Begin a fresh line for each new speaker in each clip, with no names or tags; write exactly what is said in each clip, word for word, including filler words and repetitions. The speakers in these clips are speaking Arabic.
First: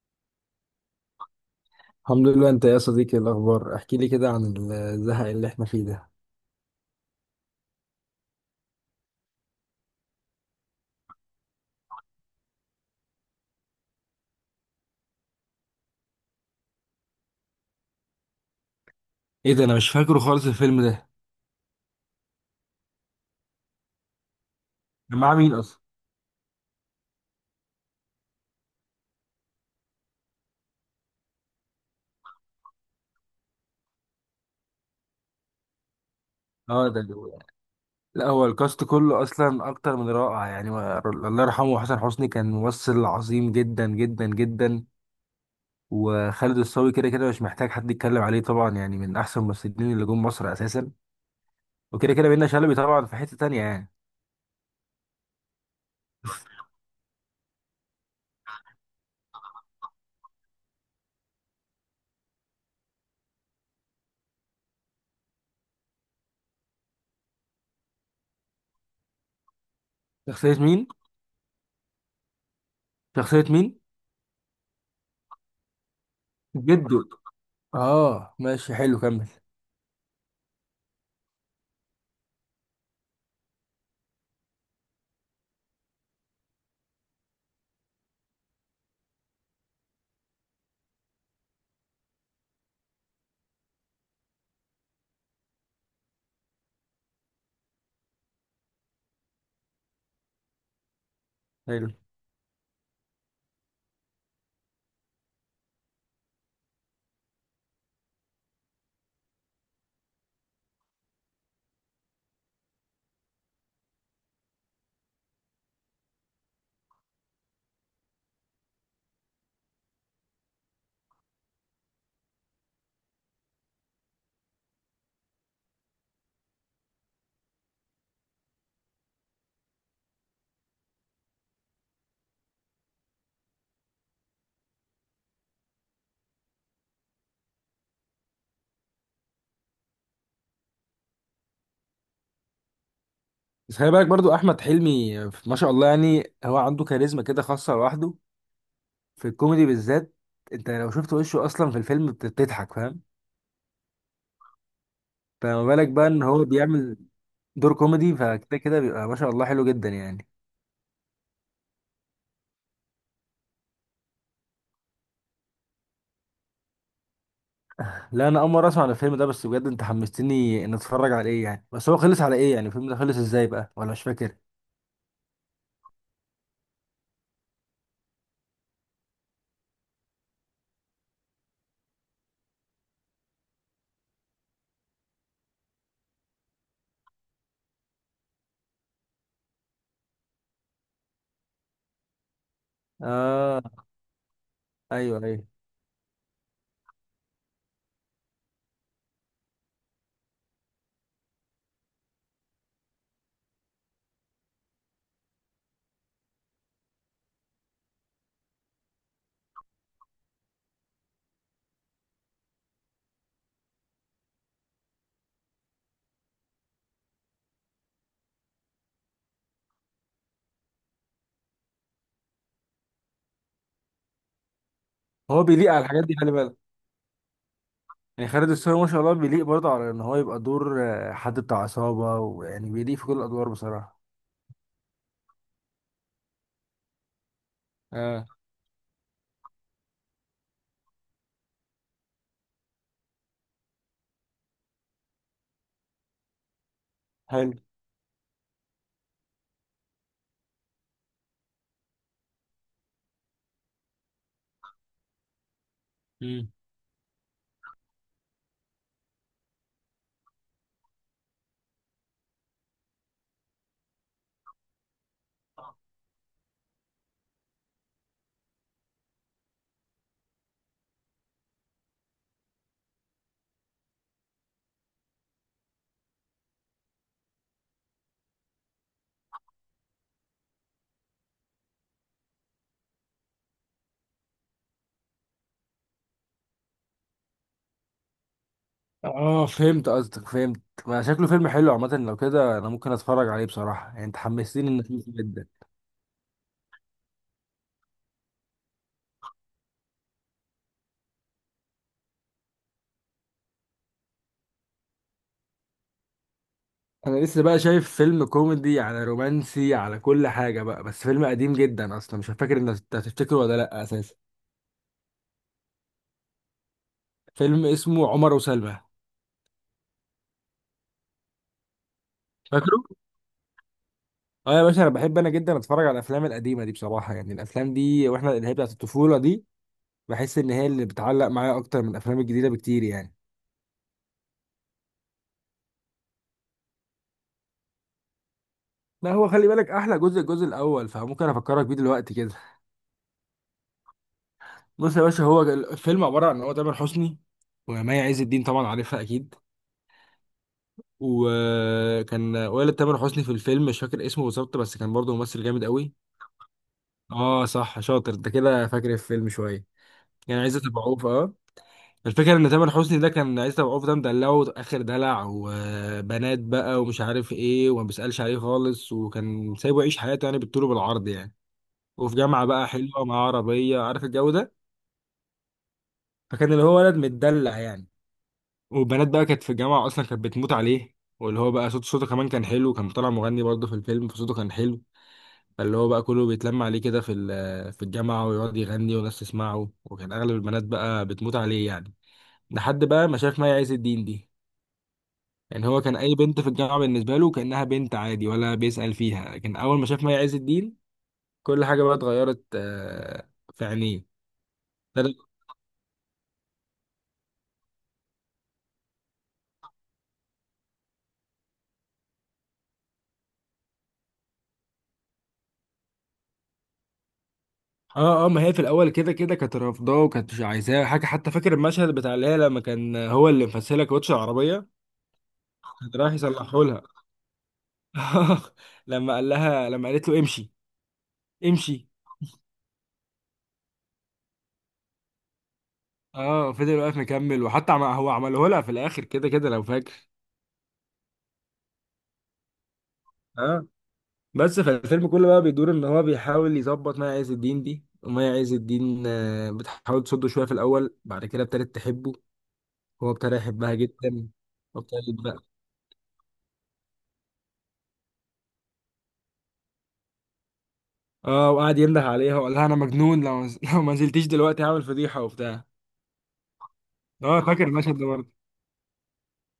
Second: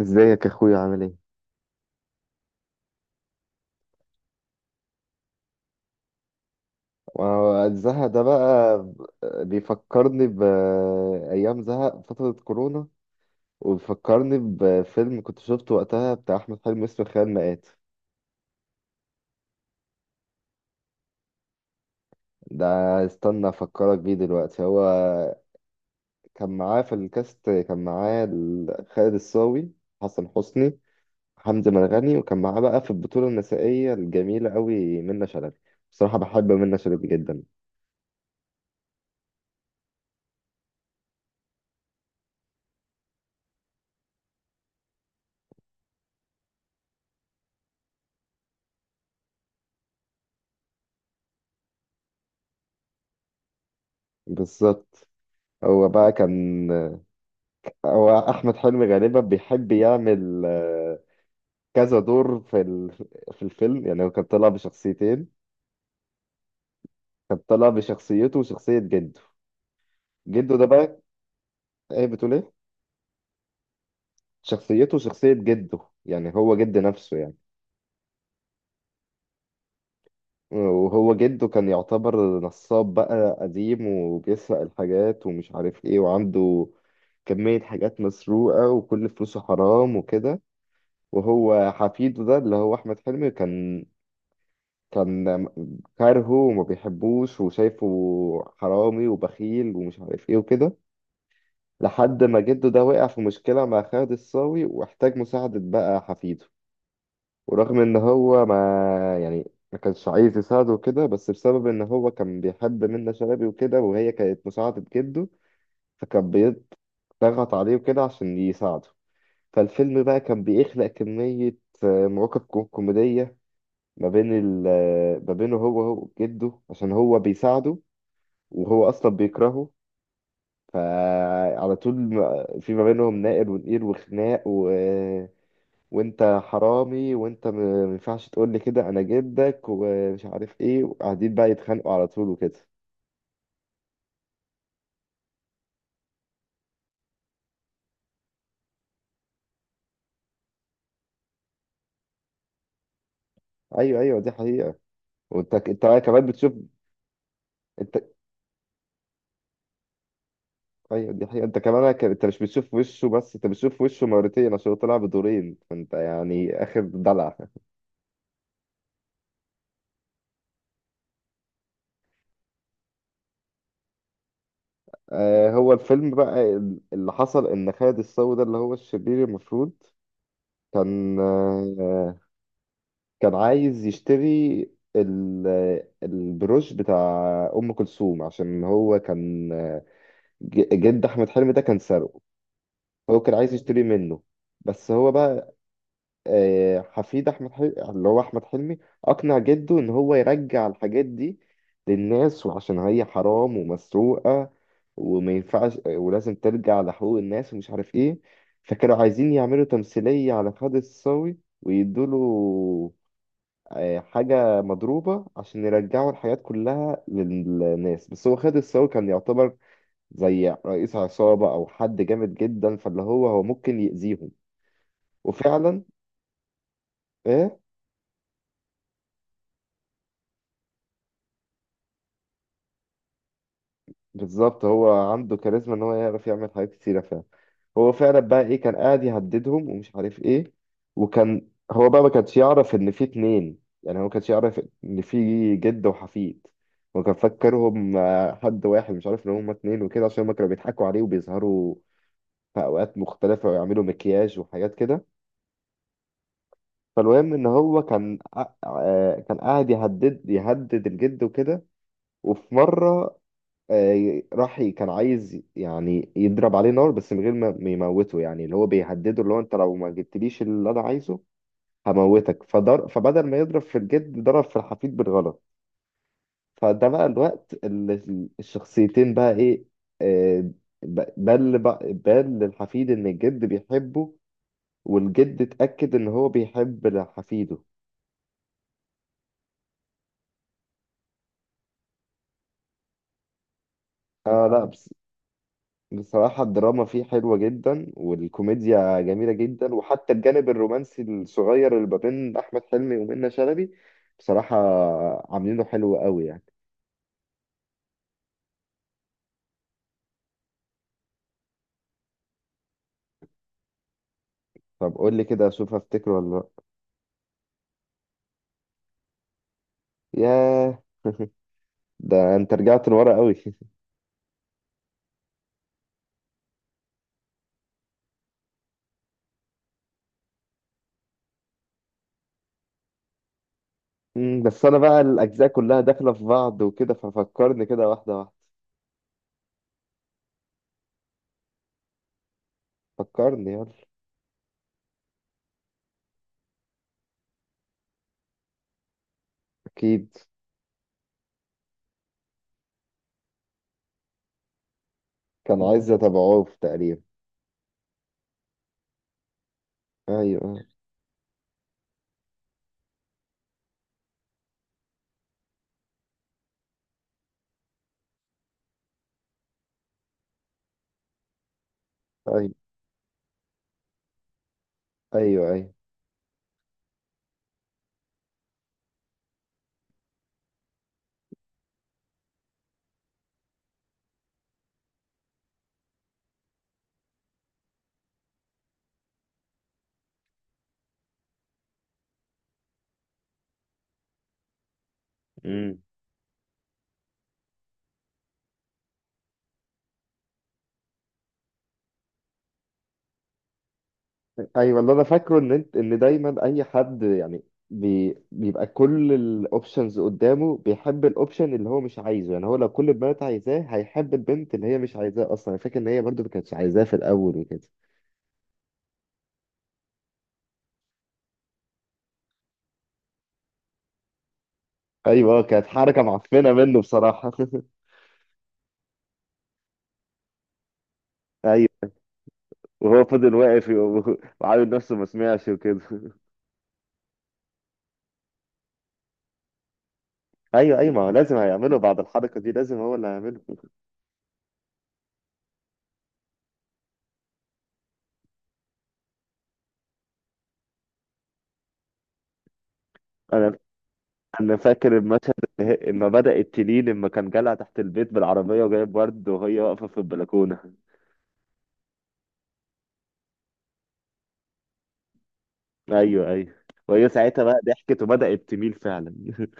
ازيك يا اخويا، عامل ايه؟
الحمد لله. انت يا صديقي إيه الاخبار؟ احكي لي كده عن الزهق اللي احنا فيه ده.
ما هو زهق ده بقى. بيفكرني بأيام زهق فترة كورونا، وبيفكرني بفيلم كنت شفته وقتها بتاع أحمد حلمي اسمه خيال مآت.
ايه ده؟ انا مش فاكره خالص الفيلم ده.
ده استنى أفكرك بيه دلوقتي. هو
كان معاه مين اصلا؟
كان معاه في الكاست، كان معاه ال- خالد الصاوي، حسن حسني، حمزة مرغني، وكان معاه بقى في البطولة النسائية الجميلة قوي منة شلبي. بصراحة بحب منة
اه، ده
شلبي
اللي هو
جدا.
يعني. لا، هو الكاست كله اصلا اكتر من رائع يعني و- الله يرحمه حسن حسني، كان ممثل عظيم جدا جدا جدا. وخالد الصاوي كده كده مش محتاج حد يتكلم عليه طبعا، يعني من احسن الممثلين اللي جم مصر اساسا. وكده كده بينا شلبي طبعا في حتة تانية يعني.
بالظبط. هو بقى كان هو احمد حلمي غالبا بيحب يعمل آه، كذا دور في ال- في الفيلم. يعني هو كان طلع بشخصيتين، كان طلع بشخصيته وشخصية جده.
شخصية
جده ده
مين؟
بقى، ايه بتقول ايه؟
شخصية مين؟
شخصيته وشخصية جده، يعني هو جد
جدو.
نفسه يعني.
اه ماشي، حلو كمل.
وهو جده كان يعتبر نصاب بقى قديم، وبيسرق الحاجات ومش عارف ايه، وعنده كمية حاجات مسروقة وكل فلوسه حرام وكده. وهو حفيده ده اللي هو أحمد حلمي كان كان كارهه وما بيحبوش، وشايفه حرامي وبخيل ومش عارف ايه وكده.
حلو.
لحد ما جده ده وقع في مشكلة مع خالد الصاوي واحتاج مساعدة بقى حفيده. ورغم ان هو ما يعني ما كانش عايز يساعده وكده، بس بسبب ان هو كان بيحب منة شلبي وكده وهي كانت مساعدة جده، فكان بيضغط عليه وكده عشان يساعده. فالفيلم بقى كان بيخلق كمية آه، مواقف كو- كوميدية ما بين ال ما بينه هو هو جده عشان هو بيساعده، وهو اصلا بيكرهه. فعلى طول ما- في ما بينهم نائر ونقير وخناق، و... وانت حرامي وانت م- ما ينفعش تقول لي كده انا جدك ومش عارف ايه، وقاعدين بقى يتخانقوا على طول وكده.
بس خلي بالك برضو احمد حلمي آه، ما شاء الله، يعني هو عنده كاريزما كده خاصه لوحده في الكوميدي بالذات. انت لو شفت وشه اصلا في الفيلم بت- بتضحك، فاهم؟
ايوه، ايوه، دي حقيقة. وانت
فما
انت
بالك بقى ان
كمان
هو
بتشوف.
بيعمل دور
انت،
كوميدي، فكده كده بيبقى ما شاء الله حلو جدا يعني.
ايوه، دي حقيقة. انت كمان ك- انت مش بتشوف وشه بس، انت بتشوف وشه مرتين عشان هو طلع بدورين، فانت يعني اخر دلع.
لا، انا اول مره اسمع عن الفيلم ده، بس بجد انت حمستني ان اتفرج على ايه يعني. بس هو خلص على ايه يعني؟ الفيلم ده خلص ازاي بقى ولا مش فاكر؟
آه، هو الفيلم بقى، اللي حصل ان خالد الصاوي ده اللي هو الشرير المفروض، كان آه، كان عايز يشتري ال- البروش بتاع ام كلثوم، عشان هو كان آه، ج- جد احمد حلمي ده كان سارقه. هو كان عايز
اه.
يشتري منه. بس هو
ايوه ايوه.
بقى آه، حفيد احمد حلمي اللي هو احمد حلمي اقنع جده ان هو يرجع الحاجات دي للناس، وعشان هي حرام ومسروقه، وما ينفعش ولازم ترجع لحقوق الناس ومش عارف ايه. فكانوا عايزين يعملوا تمثيليه على خالد الصاوي، ويدوله آه، حاجه مضروبه عشان يرجعوا الحاجات كلها للناس. بس هو خالد الصاوي كان يعتبر زي رئيس عصابه او حد جامد جدا، فاللي هو هو ممكن يأذيهم.
هو بيليق
وفعلا
على الحاجات دي، خلي بالك.
آه،
يعني خالد الصاوي ما شاء الله بيليق برضه على ان هو يبقى دور آه، حد بتاع عصابه، ويعني بيليق في كل الادوار بصراحه.
بالظبط. هو عنده كاريزما ان هو يعرف يعمل حاجات كتيرة فعلا. هو فعلا
اه.
بقى ايه، كان قاعد يهددهم ومش عارف ايه. وكان هو بقى ما كانش يعرف ان في اتنين، يعني هو ما كانش يعرف ان في جد وحفيد، وكان
حلو.
فكرهم آه، حد واحد مش عارف ان هما اتنين وكده، عشان هما كانوا بيضحكوا عليه وبيظهروا في اوقات مختلفة ويعملوا مكياج وحاجات كده.
مم.
فالمهم ان هو كان قا- آه، كان قاعد يهدد يهدد الجد وكده. وفي مرة آه، راح ي- كان عايز يعني يضرب عليه نار، بس من غير ما ما يموته، يعني اللي هو بيهدده، اللي هو انت لو ما جبتليش اللي انا عايزه هموتك. فضر فبدل ما يضرب في الجد ضرب في الحفيد بالغلط. فده بقى الوقت اللي ال- الشخصيتين بقى ايه، آه، ب- بل بقى بل للحفيد ان الجد بيحبه، والجد اتأكد ان هو بيحب حفيده.
اه فهمت قصدك، فهمت. ما شكله فيلم حلو عامة، لو كده انا ممكن اتفرج عليه بصراحة، يعني انت
اه
حمستني
لا.
انك جدا.
بصراحة الدراما فيه حلوة جدا، والكوميديا جميلة جدا، وحتى الجانب الرومانسي الصغير اللي ما بين أحمد حلمي ومنة شلبي بصراحة عاملينه حلو قوي يعني.
انا لسه بقى شايف فيلم كوميدي على رومانسي على كل حاجة بقى، بس فيلم قديم جدا اصلا، مش فاكر ان انت هتفتكره ولا لا اساسا.
طب قول لي كده أشوف أفتكره ولا لأ.
فيلم اسمه عمر وسلمى.
ياه ده أنت
فاكره؟
رجعت لورا قوي
اه يا باشا، انا بحب انا جدا اتفرج على الافلام القديمة دي بصراحة، يعني الافلام دي واحنا اللي هي بتاعت الطفولة دي بحس ان هي اللي بتعلق معايا اكتر من الافلام الجديدة بكتير يعني.
مم، بس أنا بقى الأجزاء كلها داخلة في بعض وكده، ففكرني كده واحدة واحدة.
ما هو خلي بالك احلى جزء الجزء الاول، فممكن افكرك بيه دلوقتي كده.
فكرني يلا.
بص يا باشا، هو الفيلم عبارة عن إن هو تامر حسني ومي عز الدين، طبعا عارفها أكيد.
أكيد.
وكان والد تامر حسني في الفيلم مش فاكر اسمه بالظبط، بس كان برضه ممثل
كان
جامد
عايز
قوي.
أتابعوه تقريبا.
اه صح، شاطر انت كده فاكر الفيلم شوية. يعني
أيوه،
عزت أبو عوف، اه. الفكرة إن تامر حسني ده كان عزت أبو عوف ده مدلعه آخر دلع، وبنات بقى ومش عارف إيه، وما بيسألش عليه خالص، وكان سايبه يعيش حياته يعني بالطول وبالعرض يعني. وفي جامعة
أيوه،
بقى حلوة مع عربية، عارف الجو ده.
أيوه،
فكان اللي هو ولد متدلع يعني، وبنات بقى كانت في الجامعة أصلا كانت بتموت عليه. واللي هو بقى صوت صوته كمان كان حلو، كان طالع مغني برضه في الفيلم، فصوته كان حلو. فاللي هو بقى كله بيتلم عليه كده في ال- في الجامعة ويقعد يغني وناس تسمعه، وكان أغلب البنات بقى بتموت عليه يعني. لحد بقى ما شاف مي عز الدين دي. يعني
أيوه.
هو كان أي بنت في الجامعة بالنسبة له كأنها بنت عادي ولا بيسأل فيها، لكن أول ما شاف مي عز الدين كل حاجة بقى اتغيرت آه، في عينيه.
ايوه، اللي انا فاكره ان انت ان دايما اي حد يعني بي بيبقى كل الاوبشنز قدامه بيحب الاوبشن اللي هو مش عايزه، يعني هو لو كل البنات عايزاه هيحب البنت اللي هي مش عايزاه، اصلا انا فاكر ان هي برضو ما كانتش عايزاه في الاول وكده.
اه اه، ما هي في الاول كده كده كانت رافضاه وكانت مش عايزاه حاجه، حتى فاكر المشهد بتاع اللي هي لما كان هو اللي مفسلها كاوتش العربيه.
ايوه، آه، كانت
كان
حركه
رايح
معفنه
يصلحه
منه
لها.
بصراحه
لما قال لها، لما قالت له امشي
ايوه،
امشي.
وهو فضل واقف و- وعامل نفسه ما سمعش وكده
اه فضل واقف مكمل، وحتى عم... هو عمله لها في الاخر كده كده لو فاكر.
ايوه، ايوه، ما هو لازم هيعمله بعد الحركه دي، لازم هو اللي هيعمله.
اه. بس فالفيلم كله بقى بيدور ان هو بيحاول يظبط مي عز الدين دي، ومي عز الدين آه، بتحاول تصده شويه في الاول، بعد كده ابتدت تحبه، هو ابتدى
انا
يحبها جدا.
انا فاكر المشهد
وابتدت.
اللي هي- لما بدأت تلي لما كان جالها تحت البيت بالعربية وجايب ورد وهي واقفة في البلكونة.
اه وقعد ينده عليها وقال لها انا مجنون، لو لو ما نزلتيش دلوقتي هعمل فضيحه وبتاع.
ايوه، ايوه، وهي
اه
ساعتها بقى
فاكر المشهد
ضحكت
ده برضه.
وبدأت تميل فعلا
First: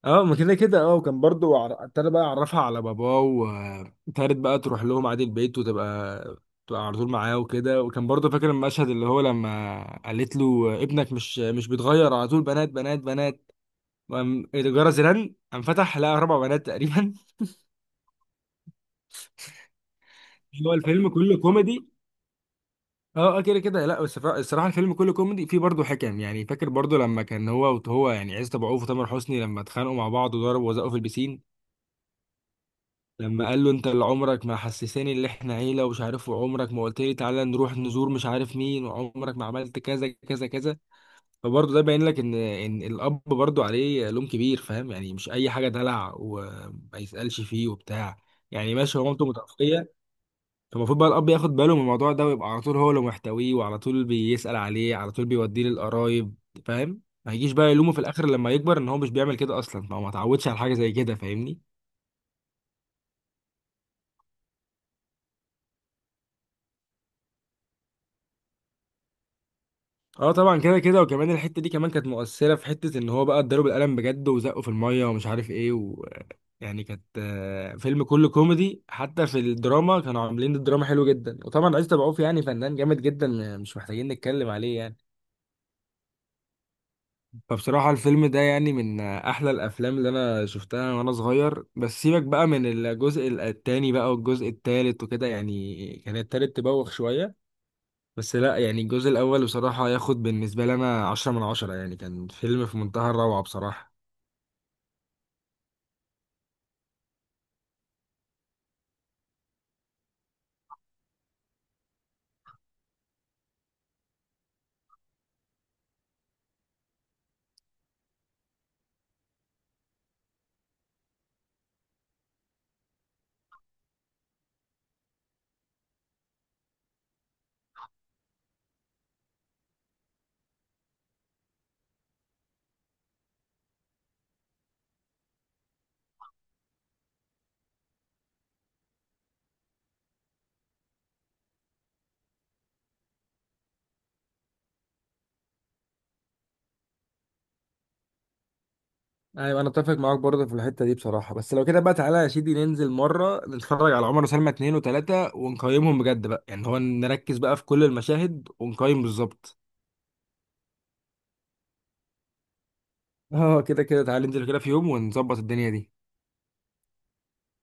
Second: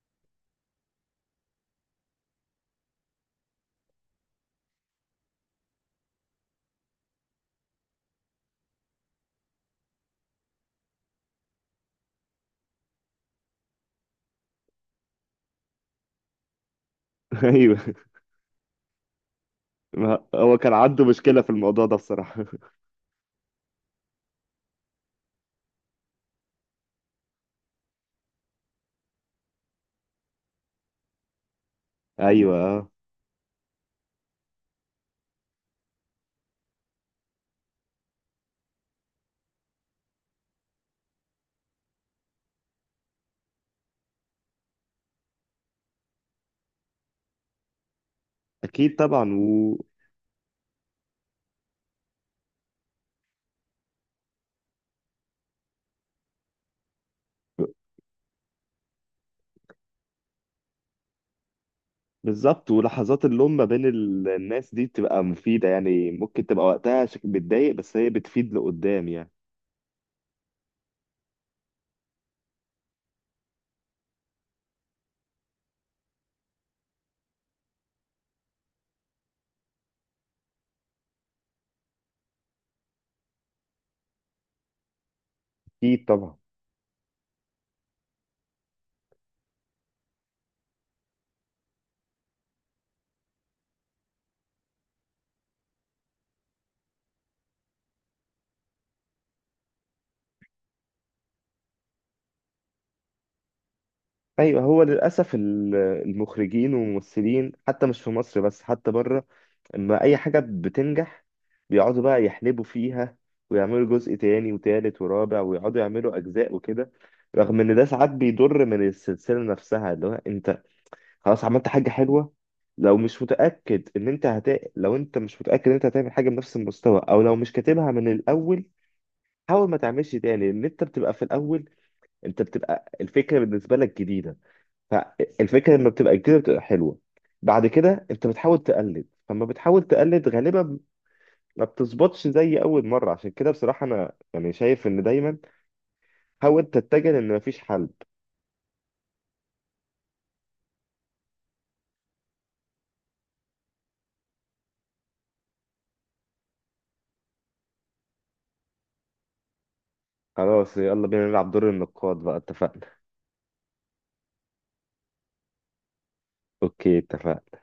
اه، ما كده كده اه. وكان برضه عر- ابتدى بقى يعرفها على باباه، وابتدت بقى تروح لهم عادي البيت وتبقى تبقى على طول معاه وكده. وكان برضه فاكر المشهد اللي هو لما قالت له ابنك مش مش بيتغير، على طول بنات بنات بنات، وقام الجرس رن قام فتح لقى اربع بنات تقريبا.
ايوه، ما هو كان
هو
عنده
الفيلم كله
مشكلة في الموضوع
كوميدي.
ده بصراحة
اه آه، كده كده. لا بس فع- الصراحه الفيلم كله كوميدي فيه برضه حكم يعني. فاكر برضه لما كان هو وهو يعني عزت ابو عوف وتامر حسني لما اتخانقوا مع بعض وضربوا وزقوا في البسين.
ايوه آه.
لما قال له انت اللي عمرك ما حسساني ان احنا عيله ومش عارف، وعمرك ما قلت لي تعالى نروح نزور مش عارف مين، وعمرك ما عملت كذا كذا كذا. فبرضه ده باين لك ان ان الاب برضه عليه لوم كبير، فاهم؟ يعني مش اي حاجه دلع وما يسالش فيه وبتاع. يعني
اكيد
ماشي هو مامته
طبعا. و...
متوفيه، المفروض بقى الأب ياخد باله من الموضوع ده، ويبقى على طول هو اللي محتويه، وعلى طول بيسأل عليه، على طول بيوديه للقرايب، فاهم؟ ما يجيش بقى يلومه في الآخر لما يكبر إن هو مش بيعمل كده، أصلا ما هو ما اتعودش على حاجة زي كده، فاهمني؟
بالظبط، ولحظات اللوم ما بين ال- الناس دي بتبقى مفيدة، يعني ممكن تبقى وقتها شك- بتضايق، بس هي بتفيد لقدام يعني.
اه طبعا كده كده. وكمان الحتة دي كمان كانت مؤثرة، في حتة إن هو بقى اتضرب القلم بجد وزقه في المية ومش عارف إيه و... يعني كانت آه، فيلم كله كوميدي، حتى في الدراما كانوا عاملين الدراما حلو جدا. وطبعا عايز تبعوف يعني فنان جامد جدا مش محتاجين نتكلم عليه يعني.
أكيد طبعا.
فبصراحة الفيلم ده يعني من أحلى الأفلام اللي أنا شفتها وأنا صغير. بس سيبك بقى من الجزء التاني بقى والجزء التالت وكده، يعني كان التالت تبوخ شوية. بس لا يعني الجزء الأول بصراحة ياخد بالنسبة لي أنا عشرة من عشرة، يعني كان فيلم في منتهى الروعة بصراحة.
أيوه، هو للأسف ال- المخرجين والممثلين حتى مش في مصر بس حتى بره، اما اي حاجة بتنجح بيقعدوا بقى يحلبوا فيها، ويعملوا جزء تاني وتالت ورابع ويقعدوا يعملوا اجزاء وكده. رغم ان ده ساعات بيضر من السلسلة نفسها. اللي هو انت خلاص عملت حاجة حلوة، لو مش متأكد ان انت هت... لو انت مش متأكد ان انت هتعمل حاجة بنفس المستوى او لو مش كاتبها من الاول، حاول ما تعملش تاني. ان انت بتبقى في الاول انت بتبقى الفكرة بالنسبة لك جديدة، فالفكرة لما بتبقى جديدة بتبقى حلوة. بعد كده انت بتحاول تقلد، فلما بتحاول تقلد غالبا ما بتظبطش زي اول مره. عشان كده بصراحه انا يعني شايف ان دايما حاول تتجه، لان مفيش حل.
أيوة أنا أتفق معاك برضه في الحتة دي بصراحة. بس لو كده بقى تعالى يا سيدي ننزل مرة نتفرج على عمر وسلمى اتنين وتلاتة ونقيمهم بجد بقى، يعني هو نركز بقى في كل المشاهد ونقيم بالظبط.
خلاص يلا بينا نلعب دور النقاد بقى، اتفقنا.
اه كده كده تعالى ننزل كده في يوم ونظبط الدنيا دي.
اوكي، اتفقنا.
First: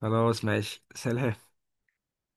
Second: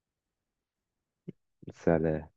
خلاص ماشي، سلام.
سلام.